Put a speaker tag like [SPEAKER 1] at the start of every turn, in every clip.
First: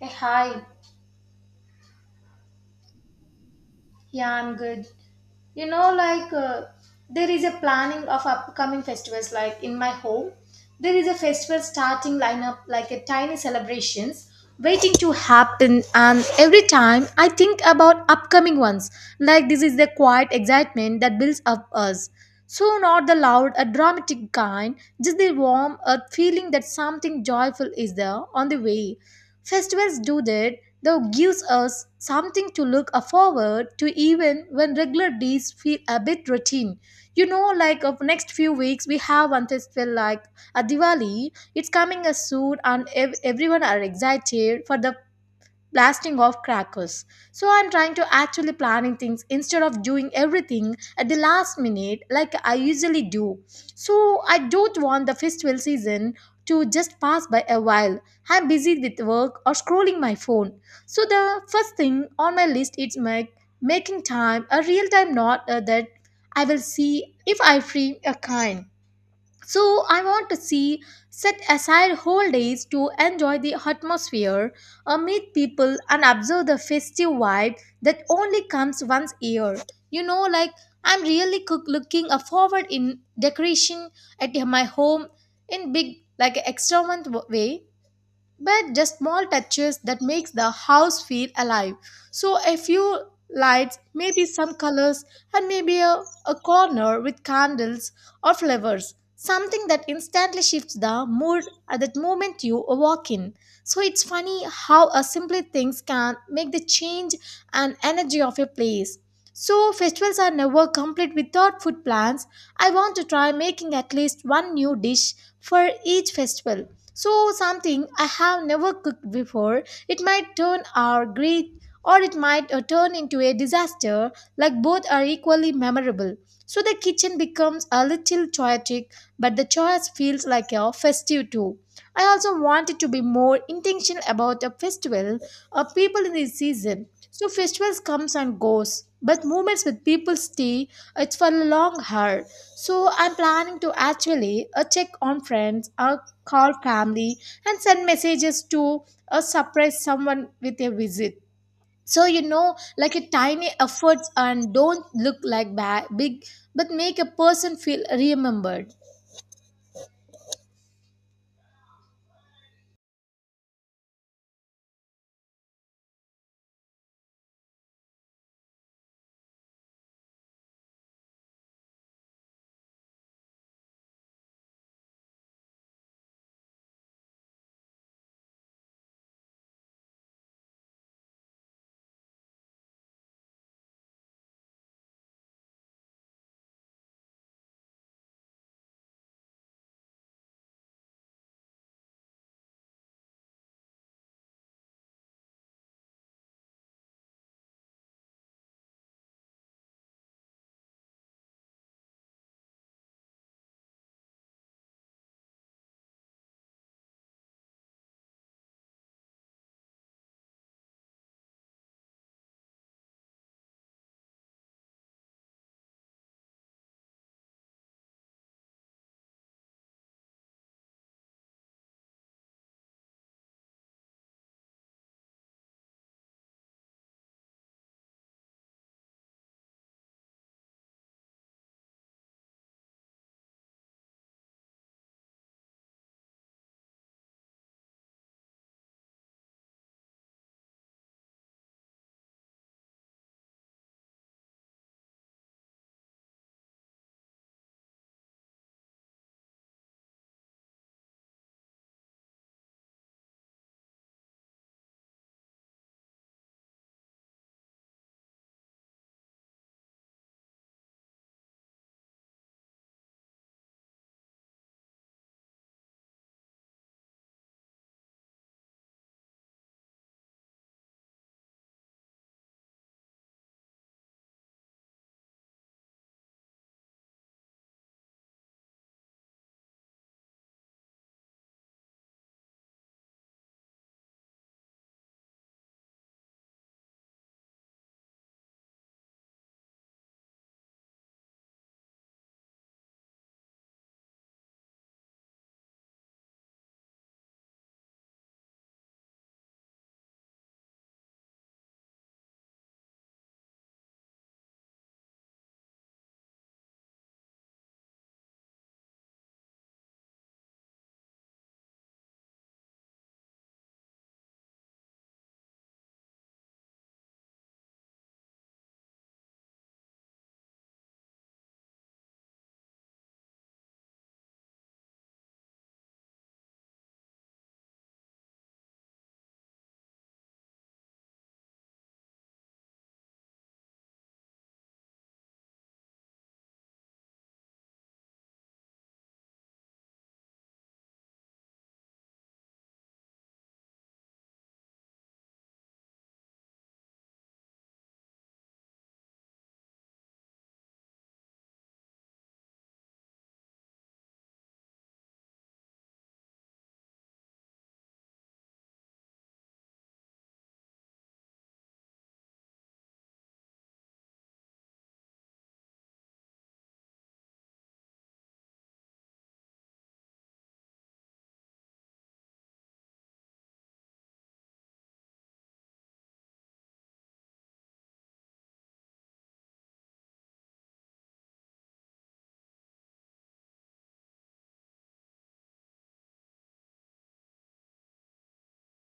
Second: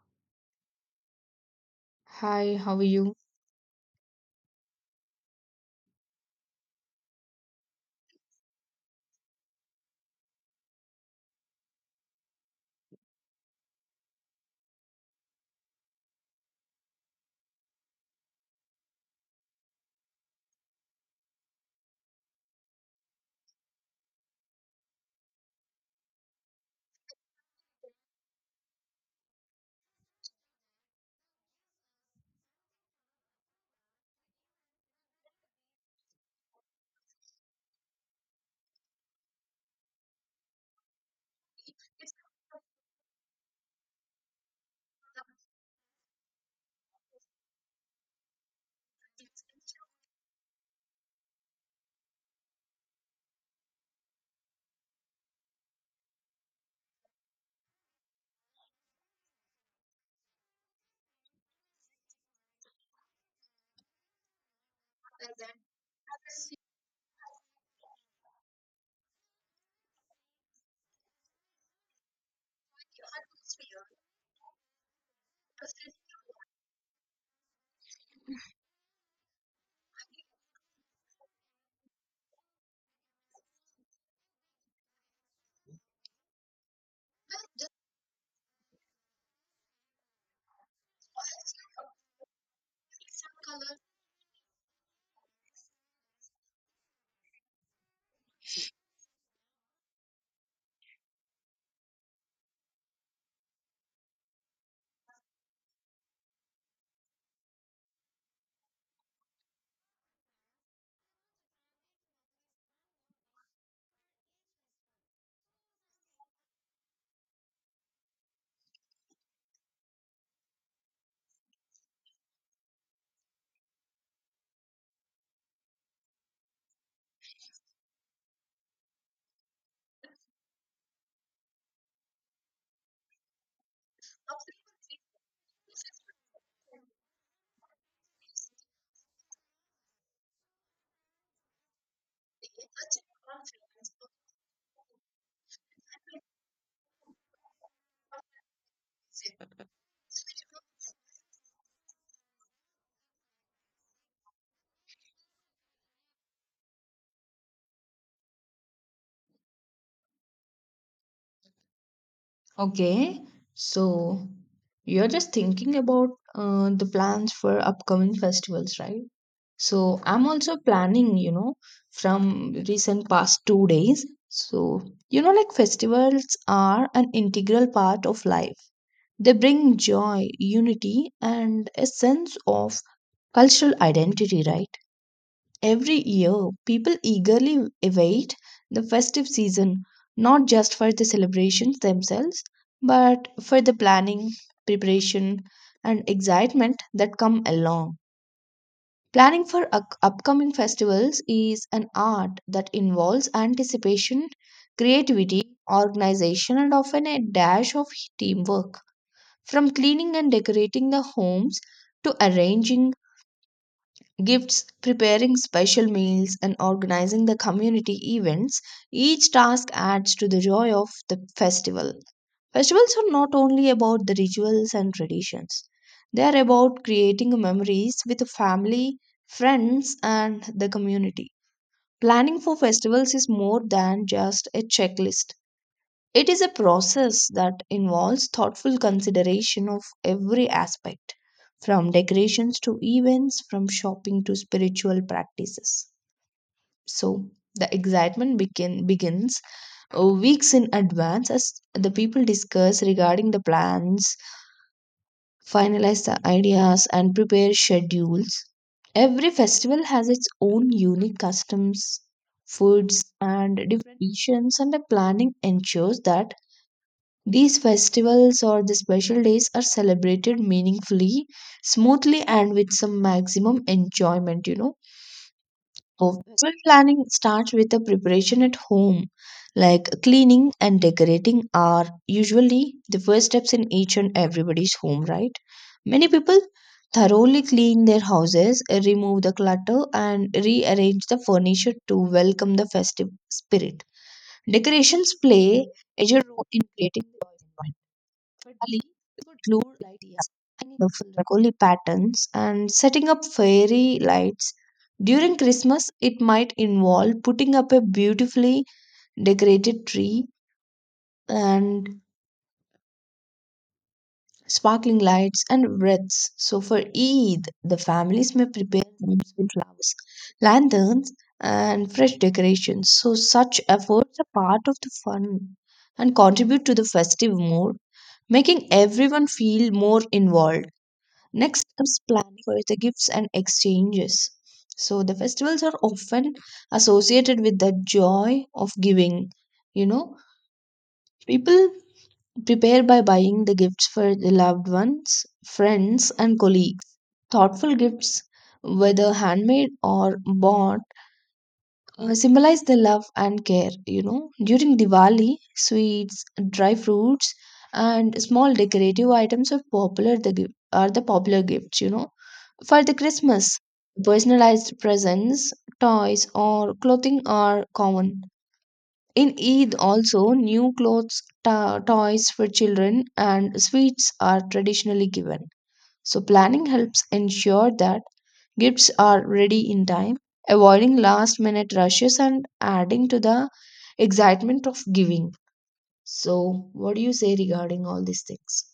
[SPEAKER 1] Hey, hi.
[SPEAKER 2] Hi, how are you?
[SPEAKER 1] Yeah, I'm good. Like there is a planning of upcoming festivals. Like in my home, there is a festival starting lineup, like a tiny celebrations waiting to happen. And every time I think about upcoming ones, like this is the quiet excitement that builds up us. So not the loud, a dramatic kind, just the warm, a feeling that something joyful is there on the way. Festivals do that, though gives us something to look forward to even when regular days feel a bit routine. Like of next few weeks we have one festival like a Diwali. It's coming as soon and everyone are excited for the blasting off crackers. So I'm trying to actually planning things instead of doing everything at the last minute like I usually do. So I don't want the festival season to just pass by a while. I'm busy with work or scrolling my phone. So the first thing on my list is my making time a real time note that I will see if I free a kind. So I want to see set aside whole days to enjoy the atmosphere, meet people, and observe the festive vibe that only comes once a year. Like I'm really looking forward in decoration at my home in big like extravagant way, but just small touches that makes the house feel alive. So a few lights, maybe some colors, and maybe a corner with candles or flowers, something that instantly shifts the mood at that moment you walk in. So it's funny how a simple things can make the change and energy of a place. So festivals are never complete without food plans. I want to try making at least one new dish for each festival. So, something I have never cooked before, it might turn our great or it might turn into a disaster, like both are equally memorable. So, the kitchen becomes a little chaotic, but the choice feels like a festive too. I also wanted to be more intentional about a festival of people in this season. So festivals comes and goes, but moments with people stay. It's for a long haul. So I'm planning to actually check on friends, call family and send messages to or surprise someone with a visit. So like a tiny efforts and don't look like big but make a person feel remembered.
[SPEAKER 2] Okay, so you're just thinking about the plans for upcoming festivals, right? So I'm also planning, you know, from recent past 2 days. So, you know, like festivals are an integral part of life. They bring joy, unity, and a sense of cultural identity, right? Every year, people eagerly await the festive season, not just for the celebrations themselves, but for the planning, preparation, and excitement that come along. Planning for upcoming festivals is an art that involves anticipation, creativity, organization, and often a dash of teamwork. From cleaning and decorating the homes to arranging gifts, preparing special meals, and organizing the community events, each task adds to the joy of the festival. Festivals are not only about the rituals and traditions, they are about creating memories with the family, friends, and the community. Planning for festivals is more than just a checklist. It is a process that involves thoughtful consideration of every aspect, from decorations to events, from shopping to spiritual practices. So, the begins weeks in advance as the people discuss regarding the plans, finalize the ideas, and prepare schedules. Every festival has its own unique customs, foods, and different traditions, and the planning ensures that these festivals or the special days are celebrated meaningfully, smoothly, and with some maximum enjoyment, you know. So, festival planning starts with the preparation at home, like cleaning and decorating are usually the first steps in each and everybody's home, right? Many people thoroughly clean their houses, remove the clutter, and rearrange the furniture to welcome the festive spirit. Decorations play a major role in creating the Thirdly, we could include ideas, years, tiny colorful Rangoli patterns, and setting up fairy lights. During Christmas, it might involve putting up a beautifully decorated tree and sparkling lights and wreaths. So, for Eid, the families may prepare homes with flowers, lanterns, and fresh decorations. So, such efforts are part of the fun and contribute to the festive mood, making everyone feel more involved. Next comes planning for the gifts and exchanges. So the festivals are often associated with the joy of giving. You know, people prepare by buying the gifts for the loved ones, friends, and colleagues. Thoughtful gifts, whether handmade or bought, symbolize the love and care. You know, during Diwali, sweets, dry fruits, and small decorative items are popular. Are the popular gifts. You know, for the Christmas, personalized presents, toys, or clothing are common. In Eid, also, new clothes, toys for children, and sweets are traditionally given. So, planning helps ensure that gifts are ready in time, avoiding last minute rushes and adding to the excitement of giving. So, what do you say regarding all these things?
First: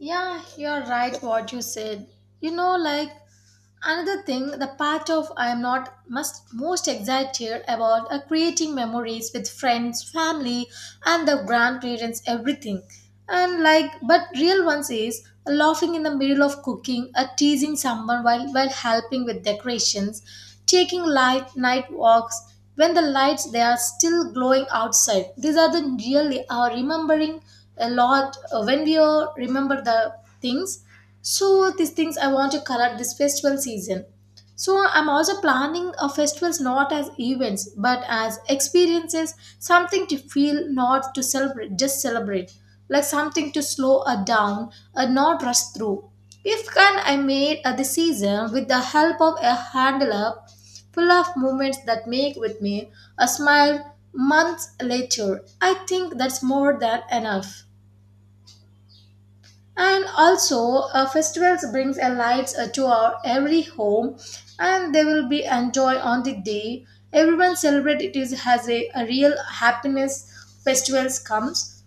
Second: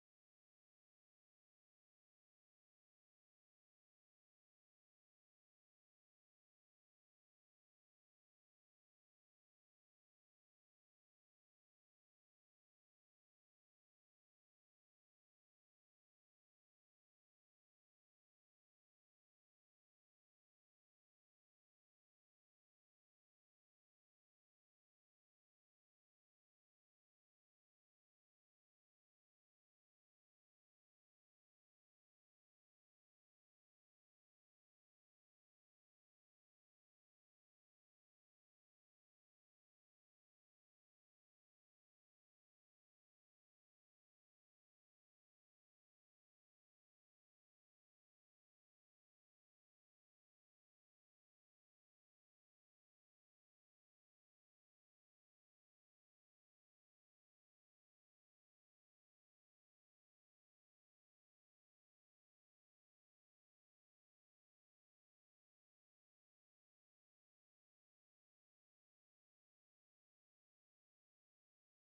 [SPEAKER 1] Yeah, you're right what you said. Like another thing, the part of I am not must most excited about are creating memories with friends, family, and the grandparents, everything. And like, but real ones is laughing in the middle of cooking, or teasing someone while helping with decorations, taking light night walks, when the lights they are still glowing outside, these are the really are remembering a lot when we remember the things. So these things I want to color this festival season. So I'm also planning a festivals not as events but as experiences, something to feel not to celebrate just celebrate, like something to slow her down and not rush through. If can I made the season with the help of a handler full of moments that make with me a smile months later. I think that's more than enough. And also, festivals brings a light to our every home, and they will be enjoy on the day. Everyone celebrate it is has a real happiness. Festivals comes.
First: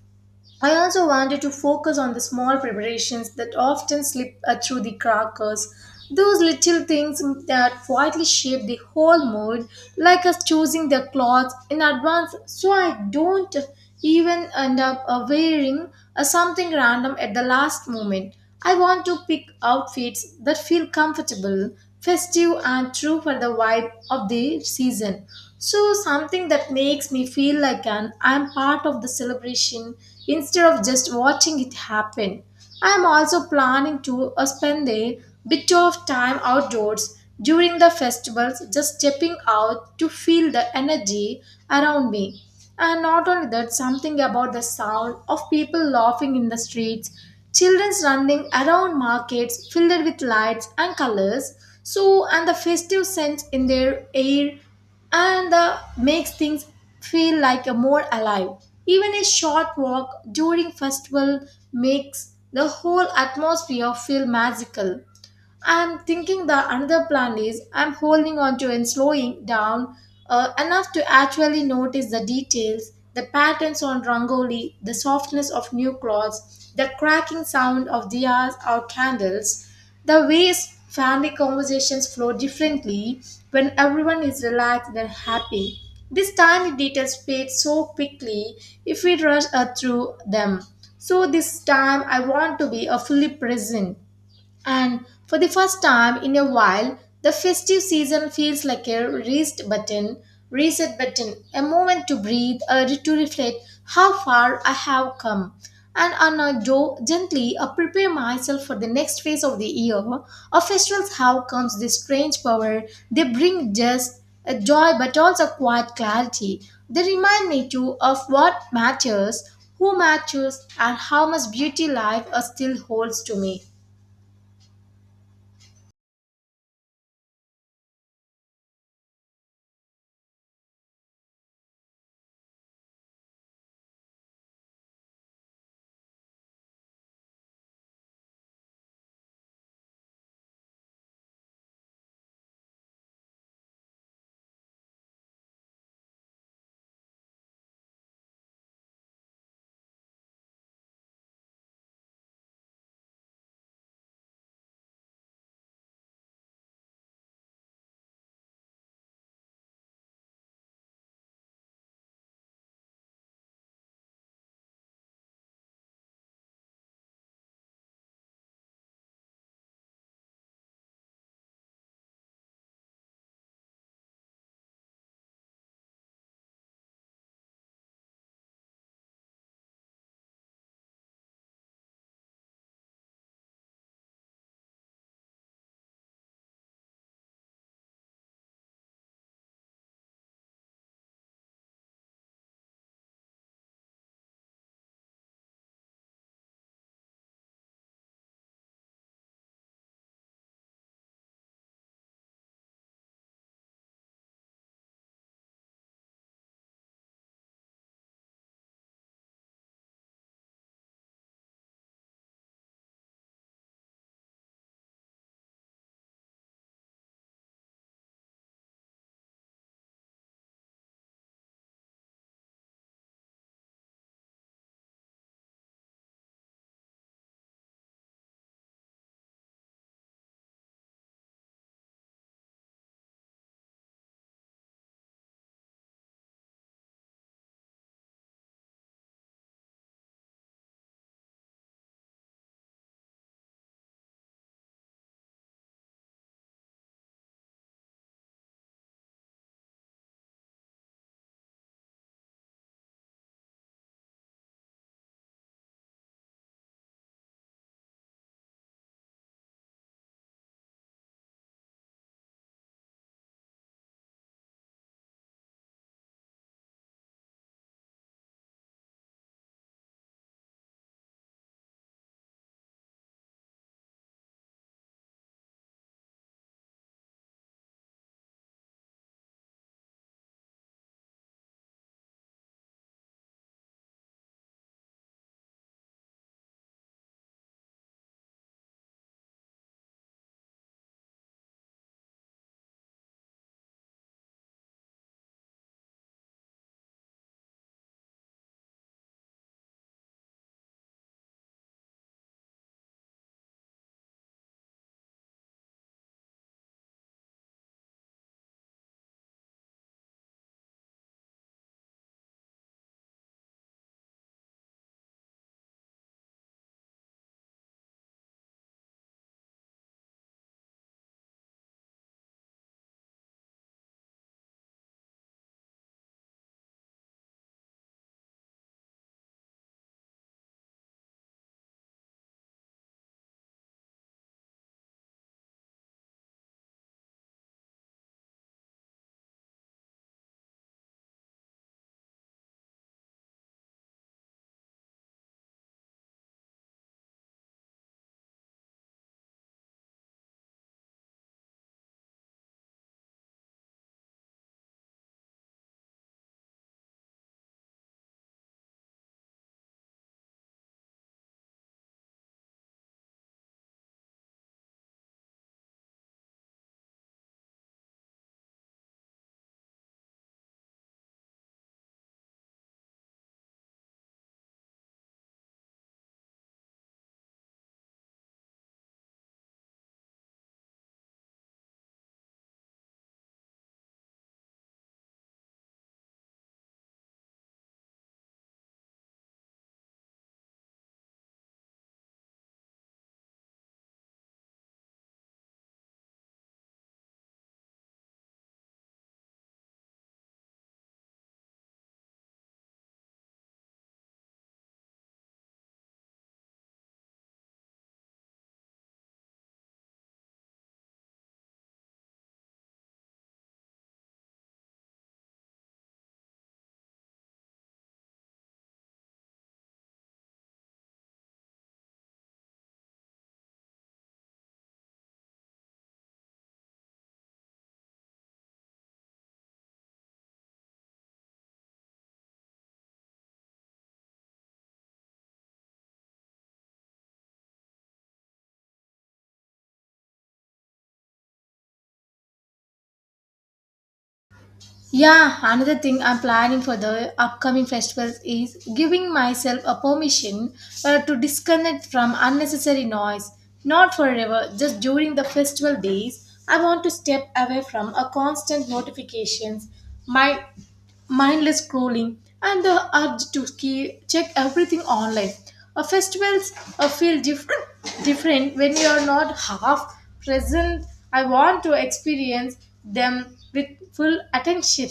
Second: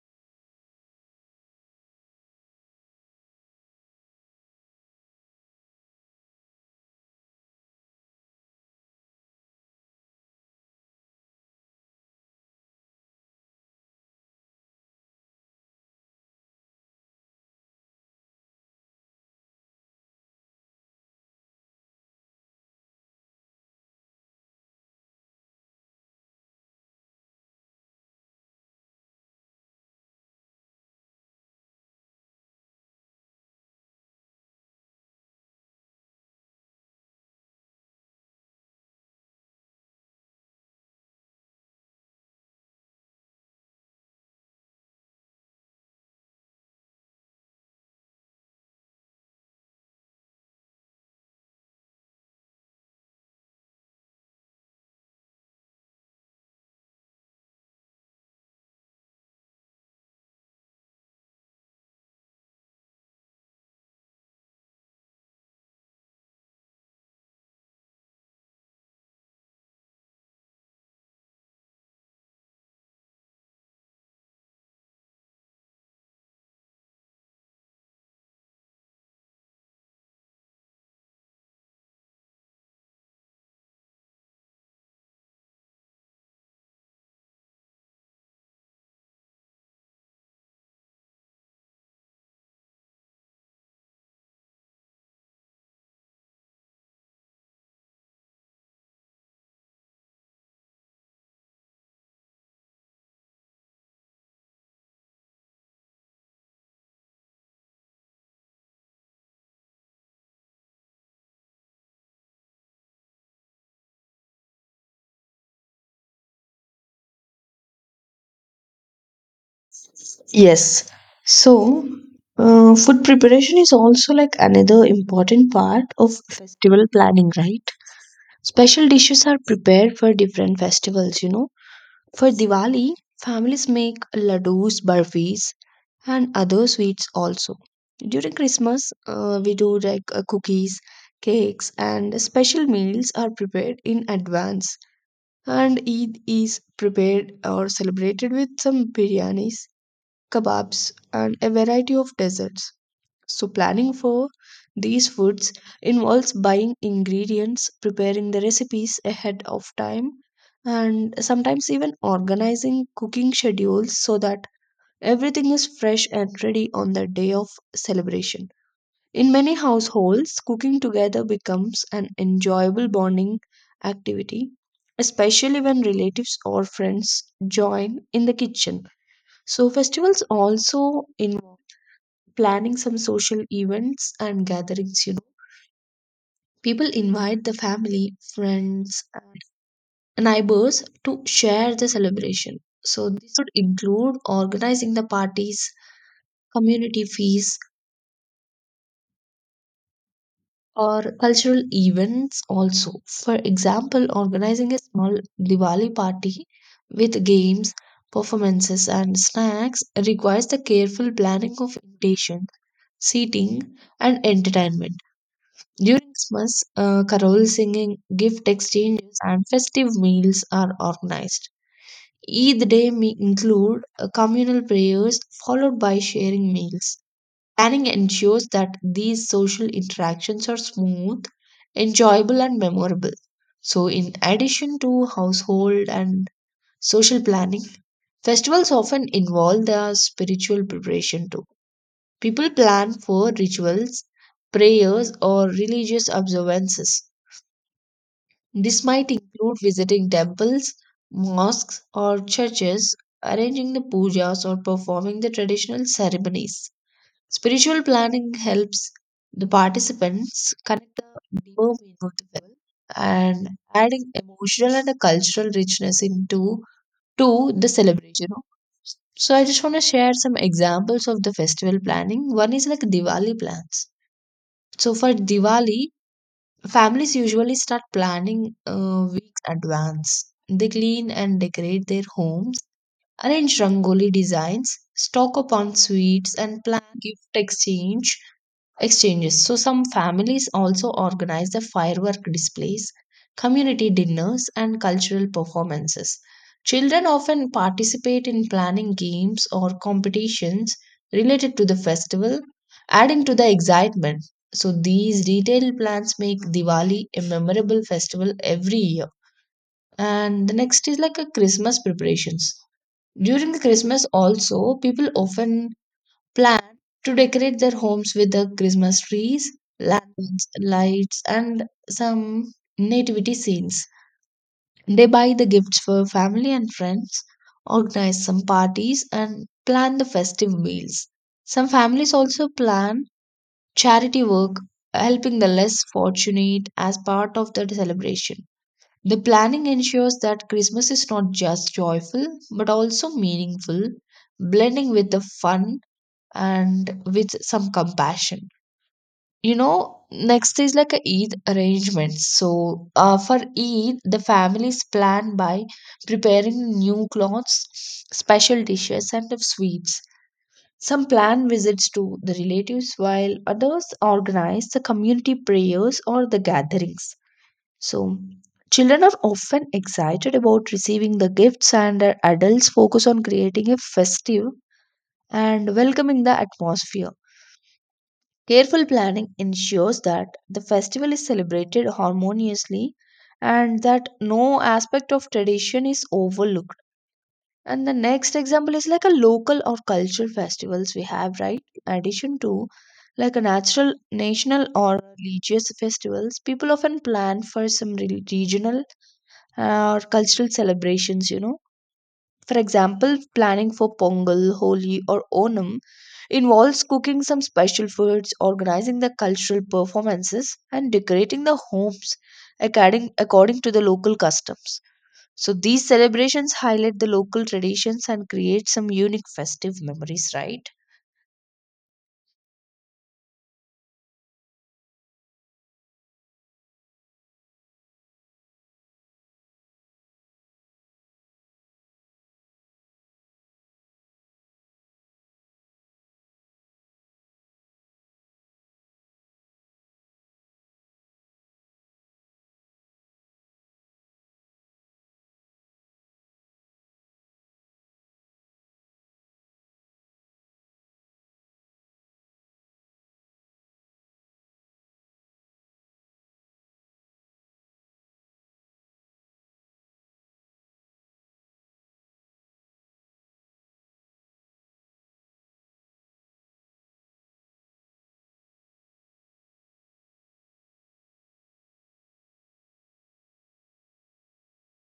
[SPEAKER 1] I also wanted to focus on the small preparations that often slip through the crackers, those little things that quietly shape the whole mood, like us choosing the clothes in advance so I don't even end up wearing something random at the last moment. I want to pick outfits that feel comfortable, festive, and true for the vibe of the season. So, something that makes me feel like an I'm part of the celebration instead of just watching it happen. I'm also planning to spend a bit of time outdoors during the festivals, just stepping out to feel the energy around me. And not only that, something about the sound of people laughing in the streets, children's running around markets filled with lights and colors. So, and the festive scent in their air and the makes things feel like a more alive. Even a short walk during festival makes the whole atmosphere feel magical. I'm thinking the another plan is I'm holding on to and slowing down enough to actually notice the details, the patterns on rangoli, the softness of new cloths, the cracking sound of diyas or candles, the ways family conversations flow differently when everyone is relaxed and happy. These tiny details fade so quickly if we rush through them. So this time I want to be a fully present. And for the first time in a while, the festive season feels like a reset button, a moment to breathe, to reflect how far I have come. And on a gently prepare myself for the next phase of the year. A festival's how comes this strange power. They bring just a joy but also quiet clarity. They remind me too of what matters, who matters,
[SPEAKER 2] Yes.
[SPEAKER 1] and how much
[SPEAKER 2] So,
[SPEAKER 1] beauty life still
[SPEAKER 2] food
[SPEAKER 1] holds to
[SPEAKER 2] preparation
[SPEAKER 1] me.
[SPEAKER 2] is also like another important part of festival planning, right? Special dishes are prepared for different festivals, you know. For Diwali, families make laddus, barfis, and other sweets also. During Christmas, we do like cookies, cakes, and special meals are prepared in advance. And Eid is prepared or celebrated with some biryanis kebabs, and a variety of desserts. So, planning for these foods involves buying ingredients, preparing the recipes ahead of time, and sometimes even organizing cooking schedules so that everything is fresh and ready on the day of celebration. In many households, cooking together becomes an enjoyable bonding activity, especially when relatives or friends join in the kitchen. So, festivals also involve planning some social events and gatherings, you know. People invite the family, friends, and neighbors to share the celebration. So, this could include organizing the parties, community feasts, or cultural events also. For example, organizing a small Diwali party with games, performances, and snacks requires the careful planning of invitation, seating, and entertainment. During Christmas, carol singing, gift exchanges, and festive meals are organized. Eid day may include communal prayers followed by sharing meals. Planning ensures that these social interactions are smooth, enjoyable, and memorable. So, in addition to household and social planning, festivals often involve their spiritual preparation too. People plan for rituals, prayers, or religious observances. This might include visiting temples, mosques, or churches, arranging the pujas, or performing the traditional ceremonies. Spiritual planning helps the participants connect the deeper meaning of the festival and adding emotional and a cultural richness into to the celebration. So I just want to share some examples of the festival planning. One is like Diwali plans. So for Diwali, families usually start planning weeks advance. They clean and decorate their homes, arrange rangoli designs, stock up on sweets, and plan gift exchange exchanges. So, some families also organize the firework displays, community dinners, and cultural performances. Children often participate in planning games or competitions related to the festival, adding to the excitement. So, these detailed plans make Diwali a memorable festival every year. And the next is like a Christmas preparations. During the Christmas, also, people often plan to decorate their homes with the Christmas trees, lanterns, lights, and some nativity scenes. They buy the gifts for family and friends, organize some parties, and plan the festive meals. Some families also plan charity work, helping the less fortunate as part of the celebration. The planning ensures that Christmas is not just joyful but also meaningful, blending with the fun and with some compassion. You know, next is like a Eid arrangements. So, for Eid, the families plan by preparing new clothes, special dishes, and of sweets. Some plan visits to the relatives, while others organize the community prayers or the gatherings. So, children are often excited about receiving the gifts, and adults focus on creating a festive and welcoming the atmosphere. Careful planning ensures that the festival is celebrated harmoniously and that no aspect of tradition is overlooked. And the next example is like a local or cultural festivals we have, right? In addition to like a natural, national or religious festivals, people often plan for some regional or cultural celebrations, you know for example, planning for Pongal, Holi, or Onam involves cooking some special foods, organizing the cultural performances, and decorating the homes according to the local customs. So these celebrations highlight the local traditions and create some unique festive memories, right?
[SPEAKER 1] Yeah, another thing I'm planning for the upcoming festivals is giving myself a permission to disconnect from unnecessary noise. Not forever, just during the festival days, I want to step away from a constant notifications, my mindless scrolling, and the urge to check everything online. A festivals feel different when you are not half present. I want to experience them with full attention,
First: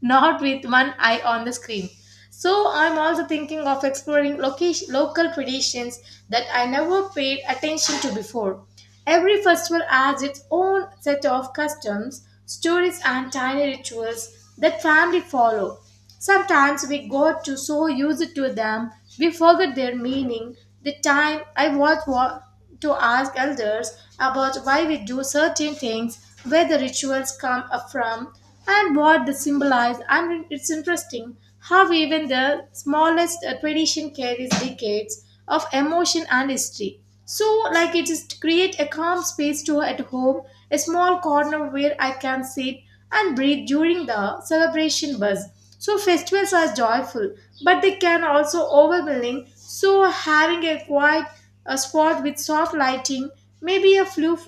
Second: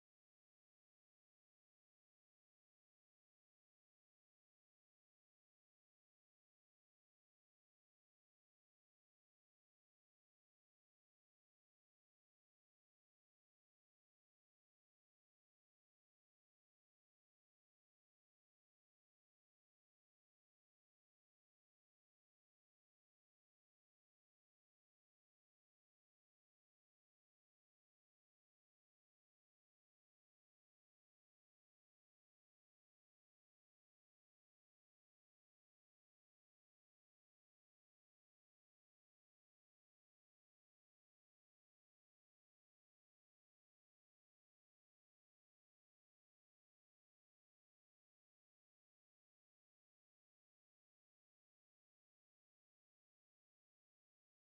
[SPEAKER 1] not with one eye on the screen. So I'm also thinking of exploring location, local traditions that I never paid attention to before. Every festival has its own set of customs, stories, and tiny rituals that family follow. Sometimes we got to so used to them, we forget their meaning. The time I was, to ask elders about why we do certain things, where the rituals come up from, and what they symbolize. And it's interesting how even the smallest tradition carries decades of emotion and history. So, like it is to create a calm space to at home, a small corner where I can sit and breathe during the celebration buzz. So, festivals are joyful, but they can also overwhelming. So, having a quiet a spot with soft lighting, maybe a few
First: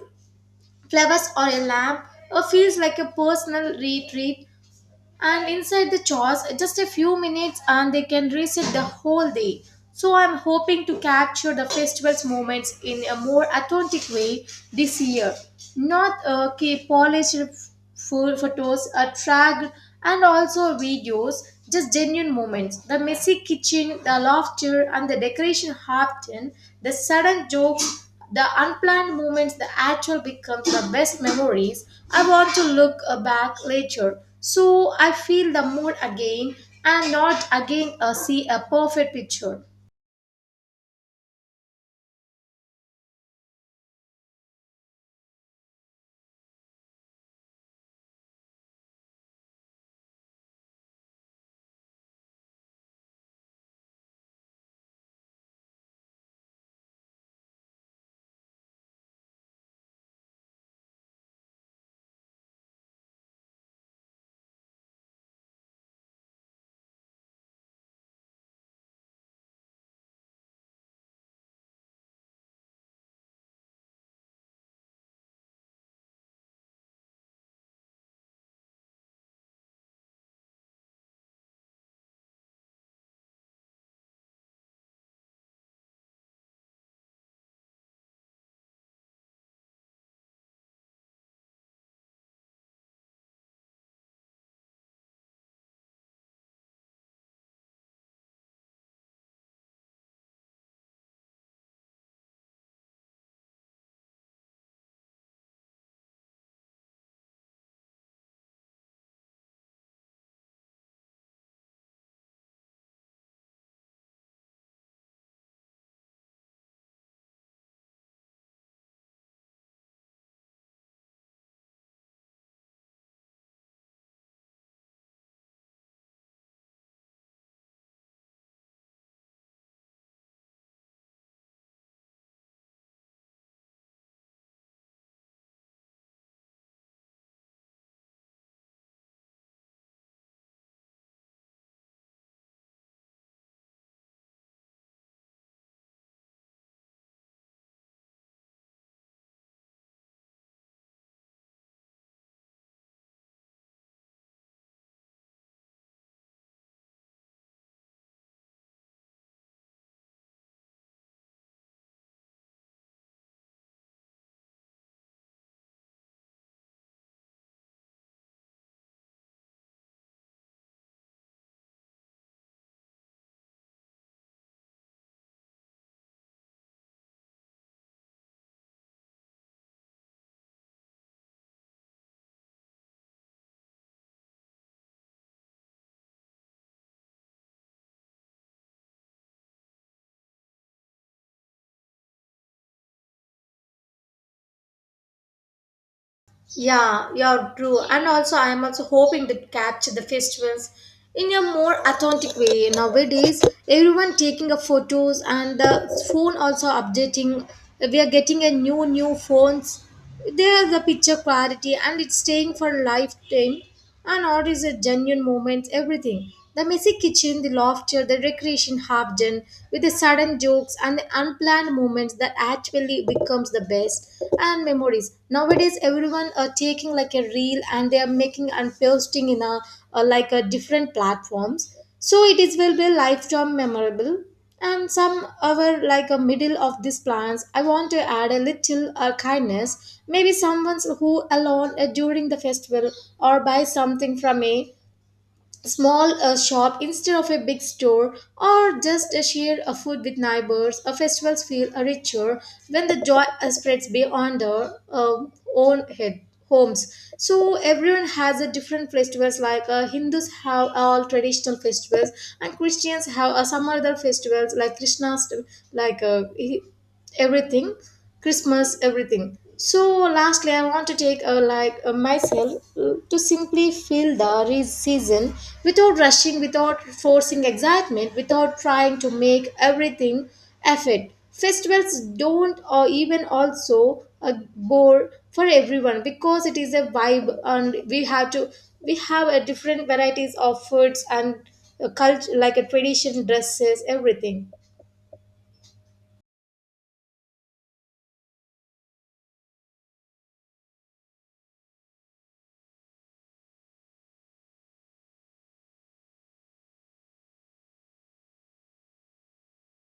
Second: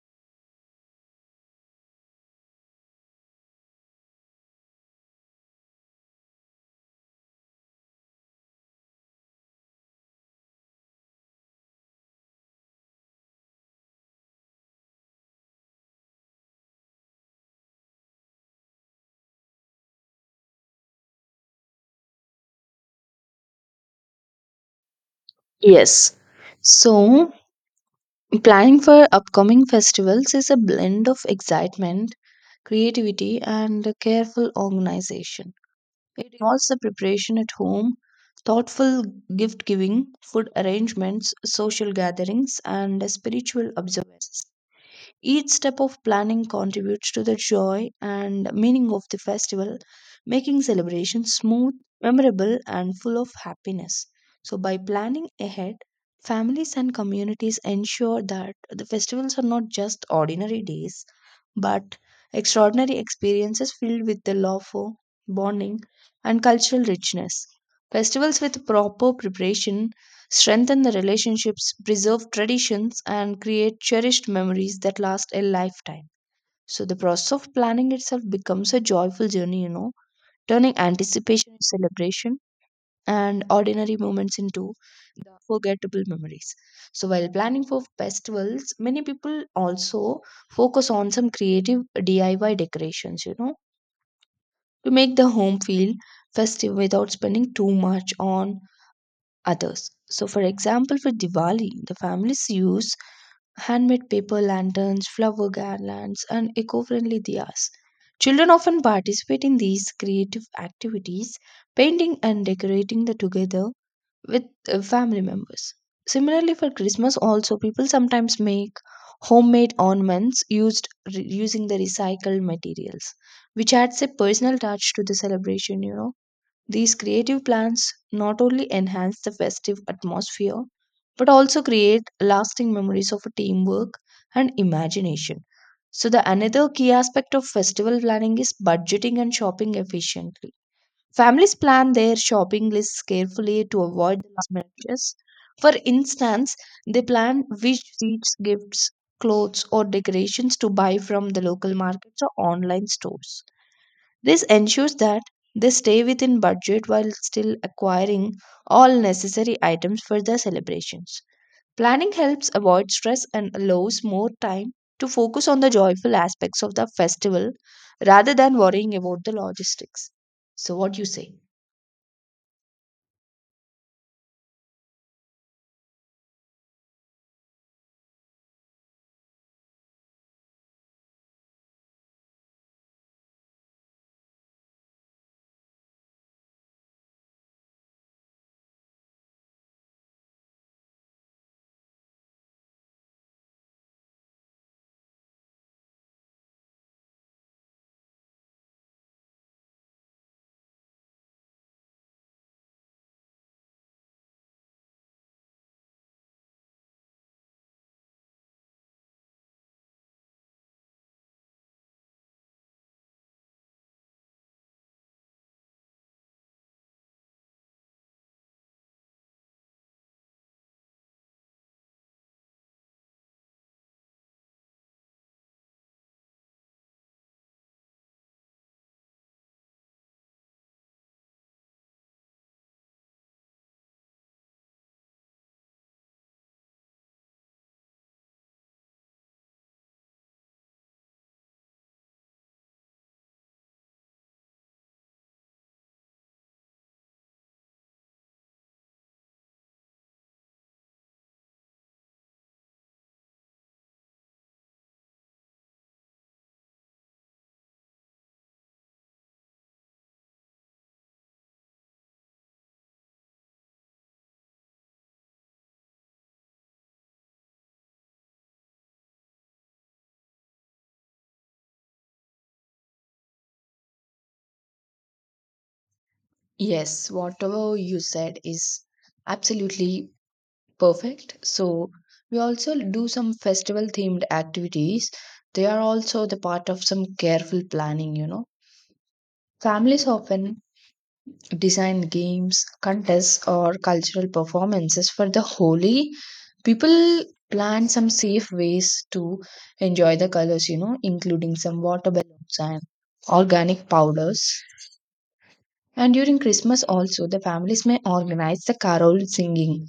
[SPEAKER 1] flowers or a lamp, or feels like a personal retreat, and inside the chores just a few minutes and they can reset the whole day. So I'm hoping to capture the festival's moments in a more authentic way this year, not keep polished full photos a track and also videos, just genuine moments, the messy kitchen, the laughter, and the decoration
[SPEAKER 2] Yes.
[SPEAKER 1] happen, the
[SPEAKER 2] So,
[SPEAKER 1] sudden jokes, the
[SPEAKER 2] planning for
[SPEAKER 1] unplanned moments, the
[SPEAKER 2] upcoming
[SPEAKER 1] actual
[SPEAKER 2] festivals is a
[SPEAKER 1] becomes the
[SPEAKER 2] blend of
[SPEAKER 1] best memories.
[SPEAKER 2] excitement,
[SPEAKER 1] I want to look
[SPEAKER 2] creativity,
[SPEAKER 1] back
[SPEAKER 2] and
[SPEAKER 1] later.
[SPEAKER 2] careful
[SPEAKER 1] So I feel
[SPEAKER 2] organization.
[SPEAKER 1] the mood
[SPEAKER 2] It
[SPEAKER 1] again
[SPEAKER 2] involves the
[SPEAKER 1] and
[SPEAKER 2] preparation
[SPEAKER 1] not
[SPEAKER 2] at
[SPEAKER 1] again
[SPEAKER 2] home,
[SPEAKER 1] see a
[SPEAKER 2] thoughtful
[SPEAKER 1] perfect picture.
[SPEAKER 2] gift giving, food arrangements, social gatherings, and spiritual observances. Each step of planning contributes to the joy and meaning of the festival, making celebration smooth, memorable, and full of happiness. So, by planning ahead, families and communities ensure that the festivals are not just ordinary days but extraordinary experiences filled with the love, for bonding, and cultural richness. Festivals with proper preparation strengthen the relationships, preserve traditions, and create cherished memories that last a lifetime. So, the process of planning itself becomes a joyful journey, you know, turning anticipation into celebration and ordinary moments into the forgettable memories. So, while planning for festivals, many people also focus on some creative DIY decorations, you know, to make the home feel festive without spending too much on others. So, for example, for Diwali, the families use handmade paper lanterns, flower garlands, and eco friendly diyas. Children often participate in these creative activities, painting and decorating the together with family members. Similarly, for Christmas, also people sometimes make homemade ornaments used using the recycled materials, which adds a personal touch to the celebration. You know, these creative plans not only enhance the festive atmosphere but also create lasting memories of teamwork and imagination. So, the another key aspect of festival planning is budgeting and shopping efficiently. Families plan their shopping lists carefully to avoid the last minute changes. For instance, they plan which sweets, gifts, clothes, or decorations to buy from the local markets or online stores. This ensures that they stay within budget while still acquiring all necessary items for the celebrations. Planning helps avoid stress and allows more time to focus on the joyful aspects of the festival rather than worrying about the logistics. So, what do you say?
[SPEAKER 1] Yeah, you're true. And also, I am also hoping to capture the festivals in a more authentic way. Nowadays, everyone taking a photos and the phone also updating. We are getting a new phones. There's the picture clarity and it's staying for lifetime. And art is a genuine moment, everything. The messy kitchen, the laughter, the recreation half done, with the sudden jokes and the unplanned moments that actually becomes the best and memories. Nowadays, everyone are taking like a reel and they are making and posting in a, like a different platforms, so it is will be lifetime memorable. And some other like a middle of these plans I want to add a little kindness, maybe someone who alone during the festival or buy something from me small a shop instead of a big store or just a share a food with neighbors, a festivals feel a richer when the joy spreads beyond our own head homes. So everyone has a different festivals, like Hindus have all traditional festivals and Christians have some other festivals like Krishna's, like everything, Christmas, everything. So lastly I want to take a like a myself to simply feel the season without rushing, without
[SPEAKER 2] Yes,
[SPEAKER 1] forcing
[SPEAKER 2] whatever you
[SPEAKER 1] excitement,
[SPEAKER 2] said
[SPEAKER 1] without
[SPEAKER 2] is
[SPEAKER 1] trying to make
[SPEAKER 2] absolutely
[SPEAKER 1] everything effort.
[SPEAKER 2] perfect. So,
[SPEAKER 1] Festivals
[SPEAKER 2] we
[SPEAKER 1] don't
[SPEAKER 2] also
[SPEAKER 1] or
[SPEAKER 2] do
[SPEAKER 1] even
[SPEAKER 2] some
[SPEAKER 1] also
[SPEAKER 2] festival themed
[SPEAKER 1] a bore
[SPEAKER 2] activities.
[SPEAKER 1] for
[SPEAKER 2] They are
[SPEAKER 1] everyone,
[SPEAKER 2] also the
[SPEAKER 1] because it
[SPEAKER 2] part
[SPEAKER 1] is
[SPEAKER 2] of
[SPEAKER 1] a
[SPEAKER 2] some
[SPEAKER 1] vibe
[SPEAKER 2] careful
[SPEAKER 1] and we
[SPEAKER 2] planning, you
[SPEAKER 1] have
[SPEAKER 2] know.
[SPEAKER 1] to, we have a different
[SPEAKER 2] Families
[SPEAKER 1] varieties of
[SPEAKER 2] often
[SPEAKER 1] foods and
[SPEAKER 2] design
[SPEAKER 1] culture like
[SPEAKER 2] games,
[SPEAKER 1] a tradition
[SPEAKER 2] contests, or
[SPEAKER 1] dresses,
[SPEAKER 2] cultural
[SPEAKER 1] everything.
[SPEAKER 2] performances for the Holi. People plan some safe ways to enjoy the colors, you know, including some water balloons and organic powders. And during Christmas, also, the families may organize the carol singing,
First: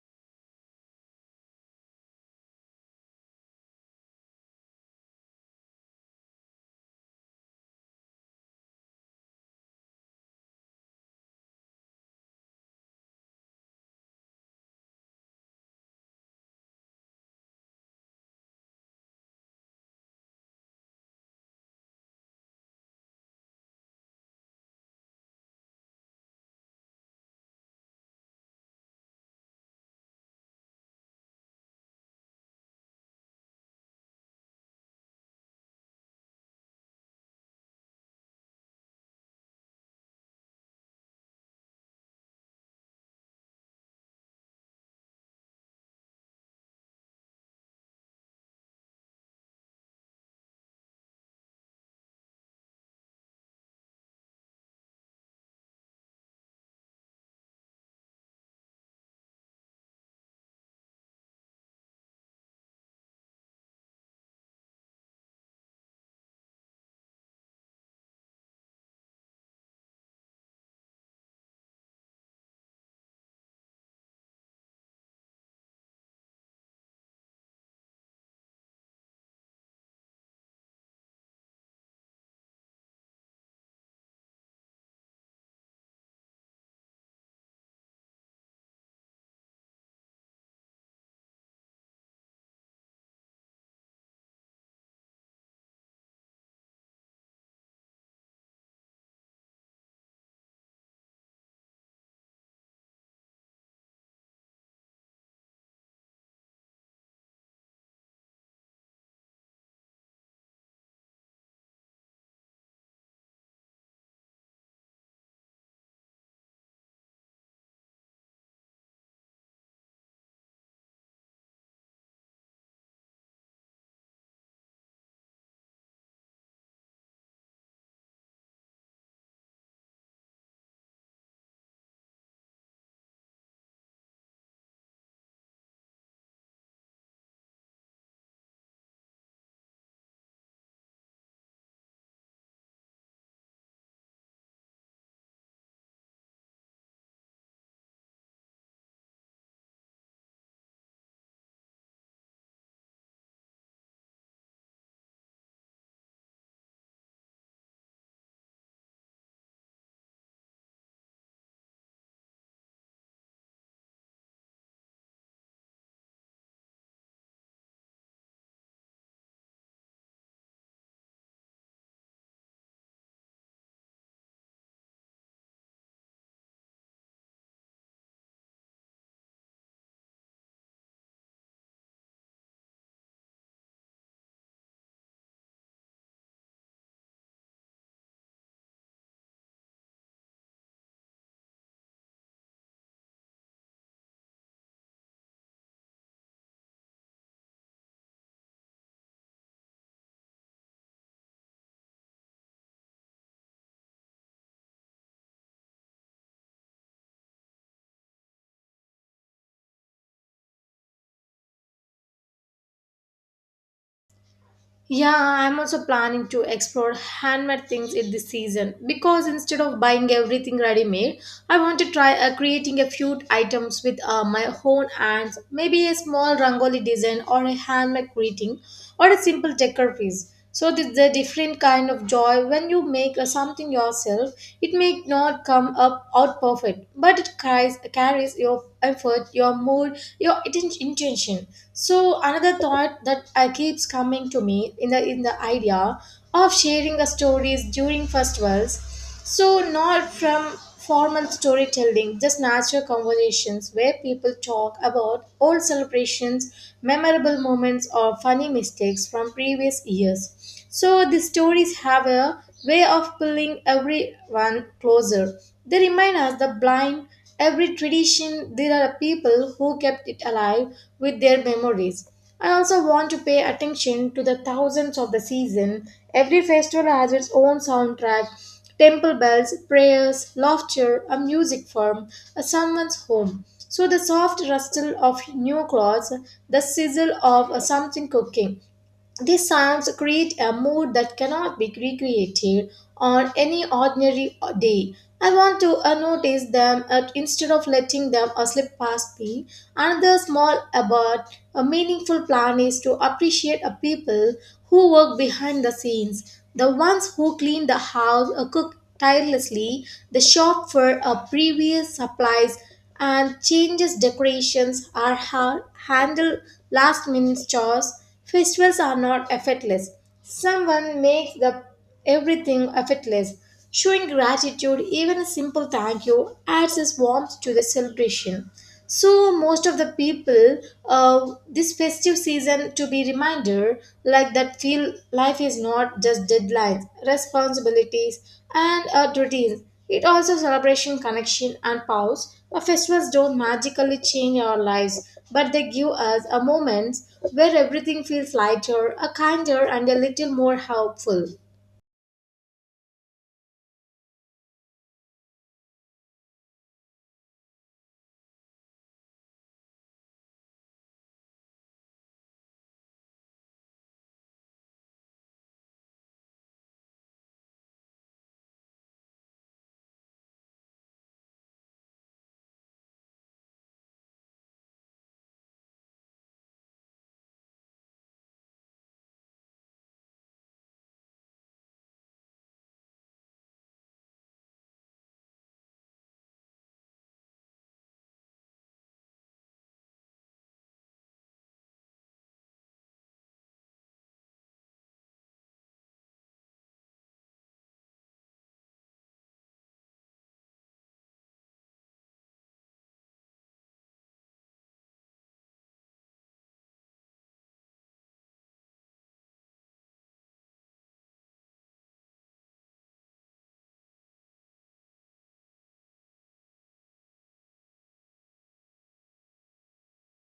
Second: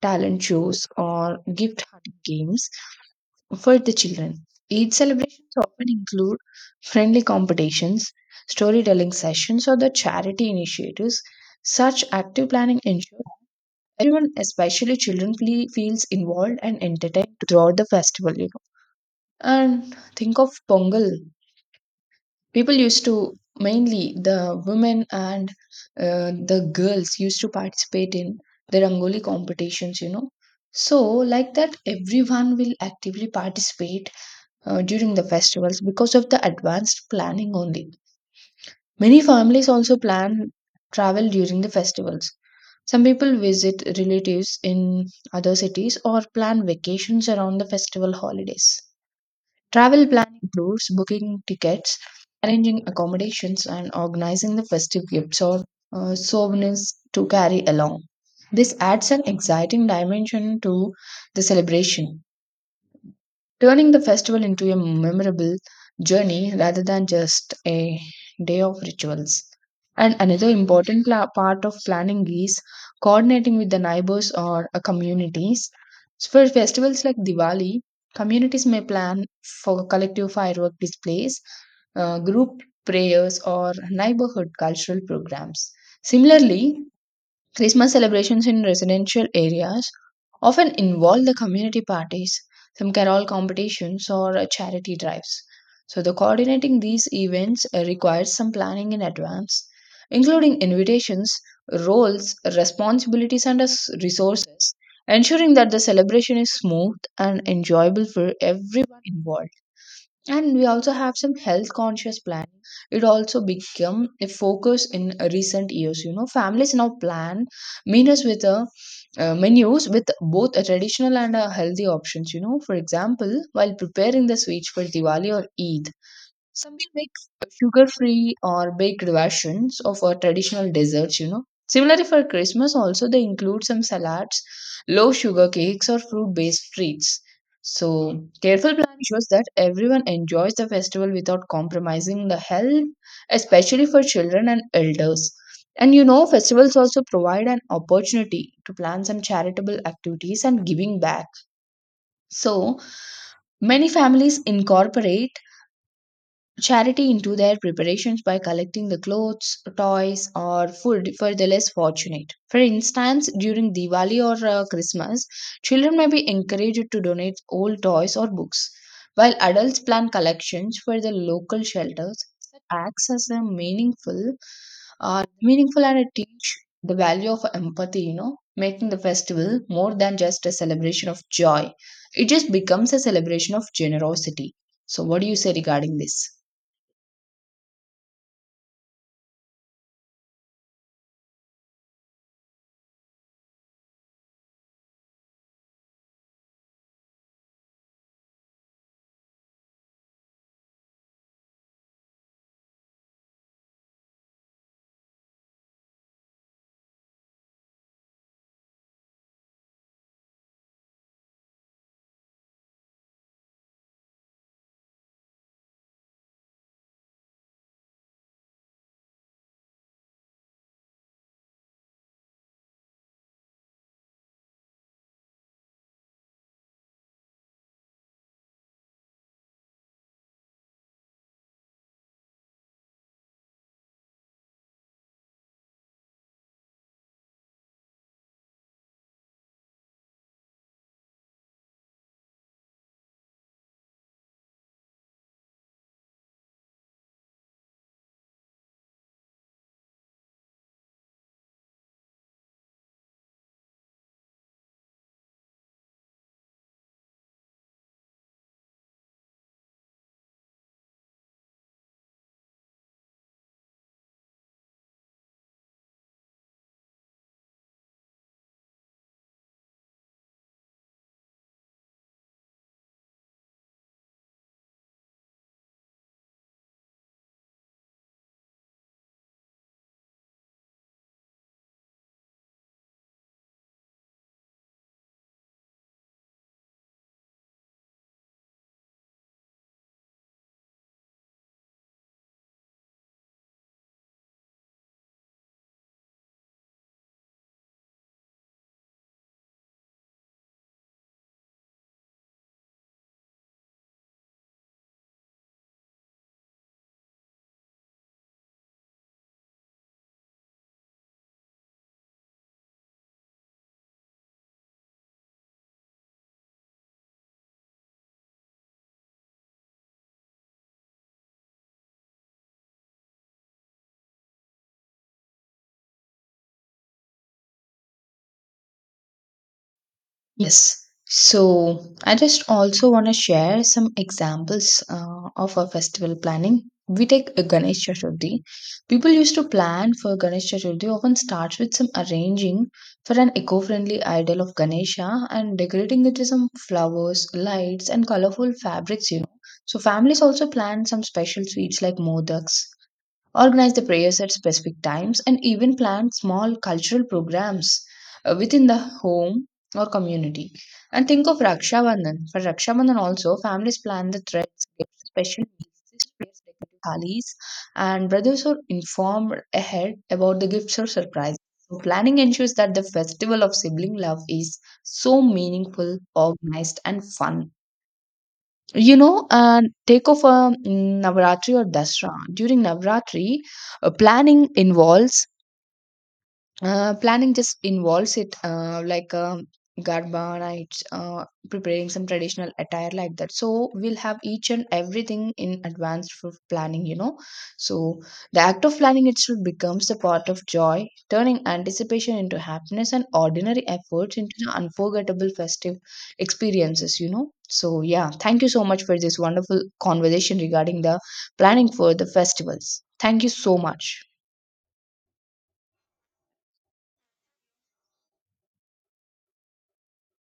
[SPEAKER 2] talent shows, or gift hunting games for the children. Eid celebrations often include friendly competitions, storytelling sessions, or the charity initiatives. Such active planning ensures everyone, especially children, feels involved and entertained throughout the festival. You know, and think of Pongal. People used to mainly the women and the girls used to participate in the rangoli competitions. You know, so like that, everyone will actively participate during the festivals because of the advanced planning only. Many families also plan travel during the festivals. Some people visit relatives in other cities or plan vacations around the festival holidays. Travel planning includes booking tickets, arranging accommodations, and organizing the festive gifts or souvenirs to carry along. This adds an exciting dimension to the celebration, turning the festival into a memorable journey rather than just a day of rituals. And another important part of planning is coordinating with the neighbors or communities. So, for festivals like Diwali, communities may plan for collective firework displays, group prayers, or neighborhood cultural programs. Similarly, Christmas celebrations in residential areas often involve the community parties, some carol competitions, or charity drives. So, the coordinating these events requires some planning in advance, including invitations, roles, responsibilities, and resources, ensuring that the celebration is smooth and enjoyable for everyone involved. And we also have some health conscious planning. It also become a focus in recent years, you know. Families now plan menus with a menus with both a traditional and a healthy options, you know. For example, while preparing the sweets for Diwali or Eid, some will make sugar-free or baked versions of our traditional desserts, you know. Similarly, for Christmas also, they include some salads, low sugar cakes, or fruit-based treats. So, careful planning shows that everyone enjoys the festival without compromising the health, especially for children and elders. And you know, festivals also provide an opportunity to plan some charitable activities and giving back. So, many families incorporate charity into their preparations by collecting the clothes, toys, or food for the less fortunate. For instance, during Diwali or Christmas, children may be encouraged to donate old toys or books, while adults plan collections for the local shelters that acts as a meaningful, meaningful and it teach the value of empathy. You know, making the festival more than just a celebration of joy; it just becomes a celebration of generosity. So, what do you say regarding this?
[SPEAKER 1] Yeah, I'm also planning to explore handmade things in this season because instead of buying everything ready made, I want to try creating a few items with my own hands, maybe a small rangoli design or a handmade greeting or a simple decor piece. So the different kind of joy when you make something yourself, it may not come up out perfect but it carries your effort, your mood, your intention. So another thought that keeps coming to me in the idea of sharing the stories during festivals. So, not from formal storytelling, just natural conversations where people talk about old celebrations, memorable moments, or funny mistakes from previous years. So, the stories have a way of pulling everyone closer. They remind us the blind, every tradition, there are people who kept it alive with their memories. I also want to pay attention to the thousands of the season. Every festival has its own soundtrack, temple bells, prayers, laughter, a music from a someone's home. So the soft rustle of new clothes, the sizzle of something cooking, these sounds create a mood that cannot be recreated on any ordinary day. I want to notice them instead of letting them slip past me. Another small but a meaningful plan is to appreciate a people who work behind the scenes, the ones who clean the house, cook tirelessly, the shop for previous supplies, and changes decorations are handled last minute chores. Festivals are not effortless. Someone makes the everything effortless. Showing gratitude, even a simple thank you, adds its warmth to the celebration. So most of the people,
[SPEAKER 2] Yes.
[SPEAKER 1] this
[SPEAKER 2] So I
[SPEAKER 1] festive
[SPEAKER 2] just
[SPEAKER 1] season to
[SPEAKER 2] also
[SPEAKER 1] be
[SPEAKER 2] want to share
[SPEAKER 1] reminder
[SPEAKER 2] some
[SPEAKER 1] like that
[SPEAKER 2] examples
[SPEAKER 1] feel life
[SPEAKER 2] of
[SPEAKER 1] is
[SPEAKER 2] our
[SPEAKER 1] not
[SPEAKER 2] festival
[SPEAKER 1] just
[SPEAKER 2] planning.
[SPEAKER 1] deadlines,
[SPEAKER 2] We take a Ganesh
[SPEAKER 1] responsibilities,
[SPEAKER 2] Chaturthi.
[SPEAKER 1] and
[SPEAKER 2] People used to
[SPEAKER 1] routines.
[SPEAKER 2] plan
[SPEAKER 1] It
[SPEAKER 2] for
[SPEAKER 1] also
[SPEAKER 2] Ganesh Chaturthi
[SPEAKER 1] celebration
[SPEAKER 2] often
[SPEAKER 1] connection
[SPEAKER 2] starts with
[SPEAKER 1] and
[SPEAKER 2] some
[SPEAKER 1] pause. The
[SPEAKER 2] arranging
[SPEAKER 1] festivals
[SPEAKER 2] for an
[SPEAKER 1] don't magically
[SPEAKER 2] eco-friendly
[SPEAKER 1] change
[SPEAKER 2] idol of
[SPEAKER 1] our lives,
[SPEAKER 2] Ganesha
[SPEAKER 1] but
[SPEAKER 2] and
[SPEAKER 1] they give
[SPEAKER 2] decorating it
[SPEAKER 1] us
[SPEAKER 2] with
[SPEAKER 1] a
[SPEAKER 2] some
[SPEAKER 1] moment
[SPEAKER 2] flowers,
[SPEAKER 1] where
[SPEAKER 2] lights,
[SPEAKER 1] everything
[SPEAKER 2] and
[SPEAKER 1] feels
[SPEAKER 2] colorful
[SPEAKER 1] lighter, a
[SPEAKER 2] fabrics, you know.
[SPEAKER 1] kinder
[SPEAKER 2] So
[SPEAKER 1] and a
[SPEAKER 2] families
[SPEAKER 1] little
[SPEAKER 2] also
[SPEAKER 1] more
[SPEAKER 2] plan some
[SPEAKER 1] helpful.
[SPEAKER 2] special sweets like modaks, organize the prayers at specific times, and even plan small cultural programs within the home or community. And think of Raksha Bandhan. For Raksha Bandhan also, families plan the threads, gifts, special meals, sisters decorate sarees, and brothers are informed ahead about the gifts or surprises. So planning ensures that the festival of sibling love is so meaningful, organized, and fun. You know, and take off a Navratri or Dasra. During Navratri, uh, planning involves planning just involves it, garba nights, preparing some traditional attire like that. So we'll have each and everything in advance for planning, you know. So the act of planning itself becomes the part of joy, turning anticipation into happiness and ordinary efforts into the unforgettable festive experiences, you know. So yeah, thank you so much for this wonderful conversation regarding the planning for the festivals. Thank you so much.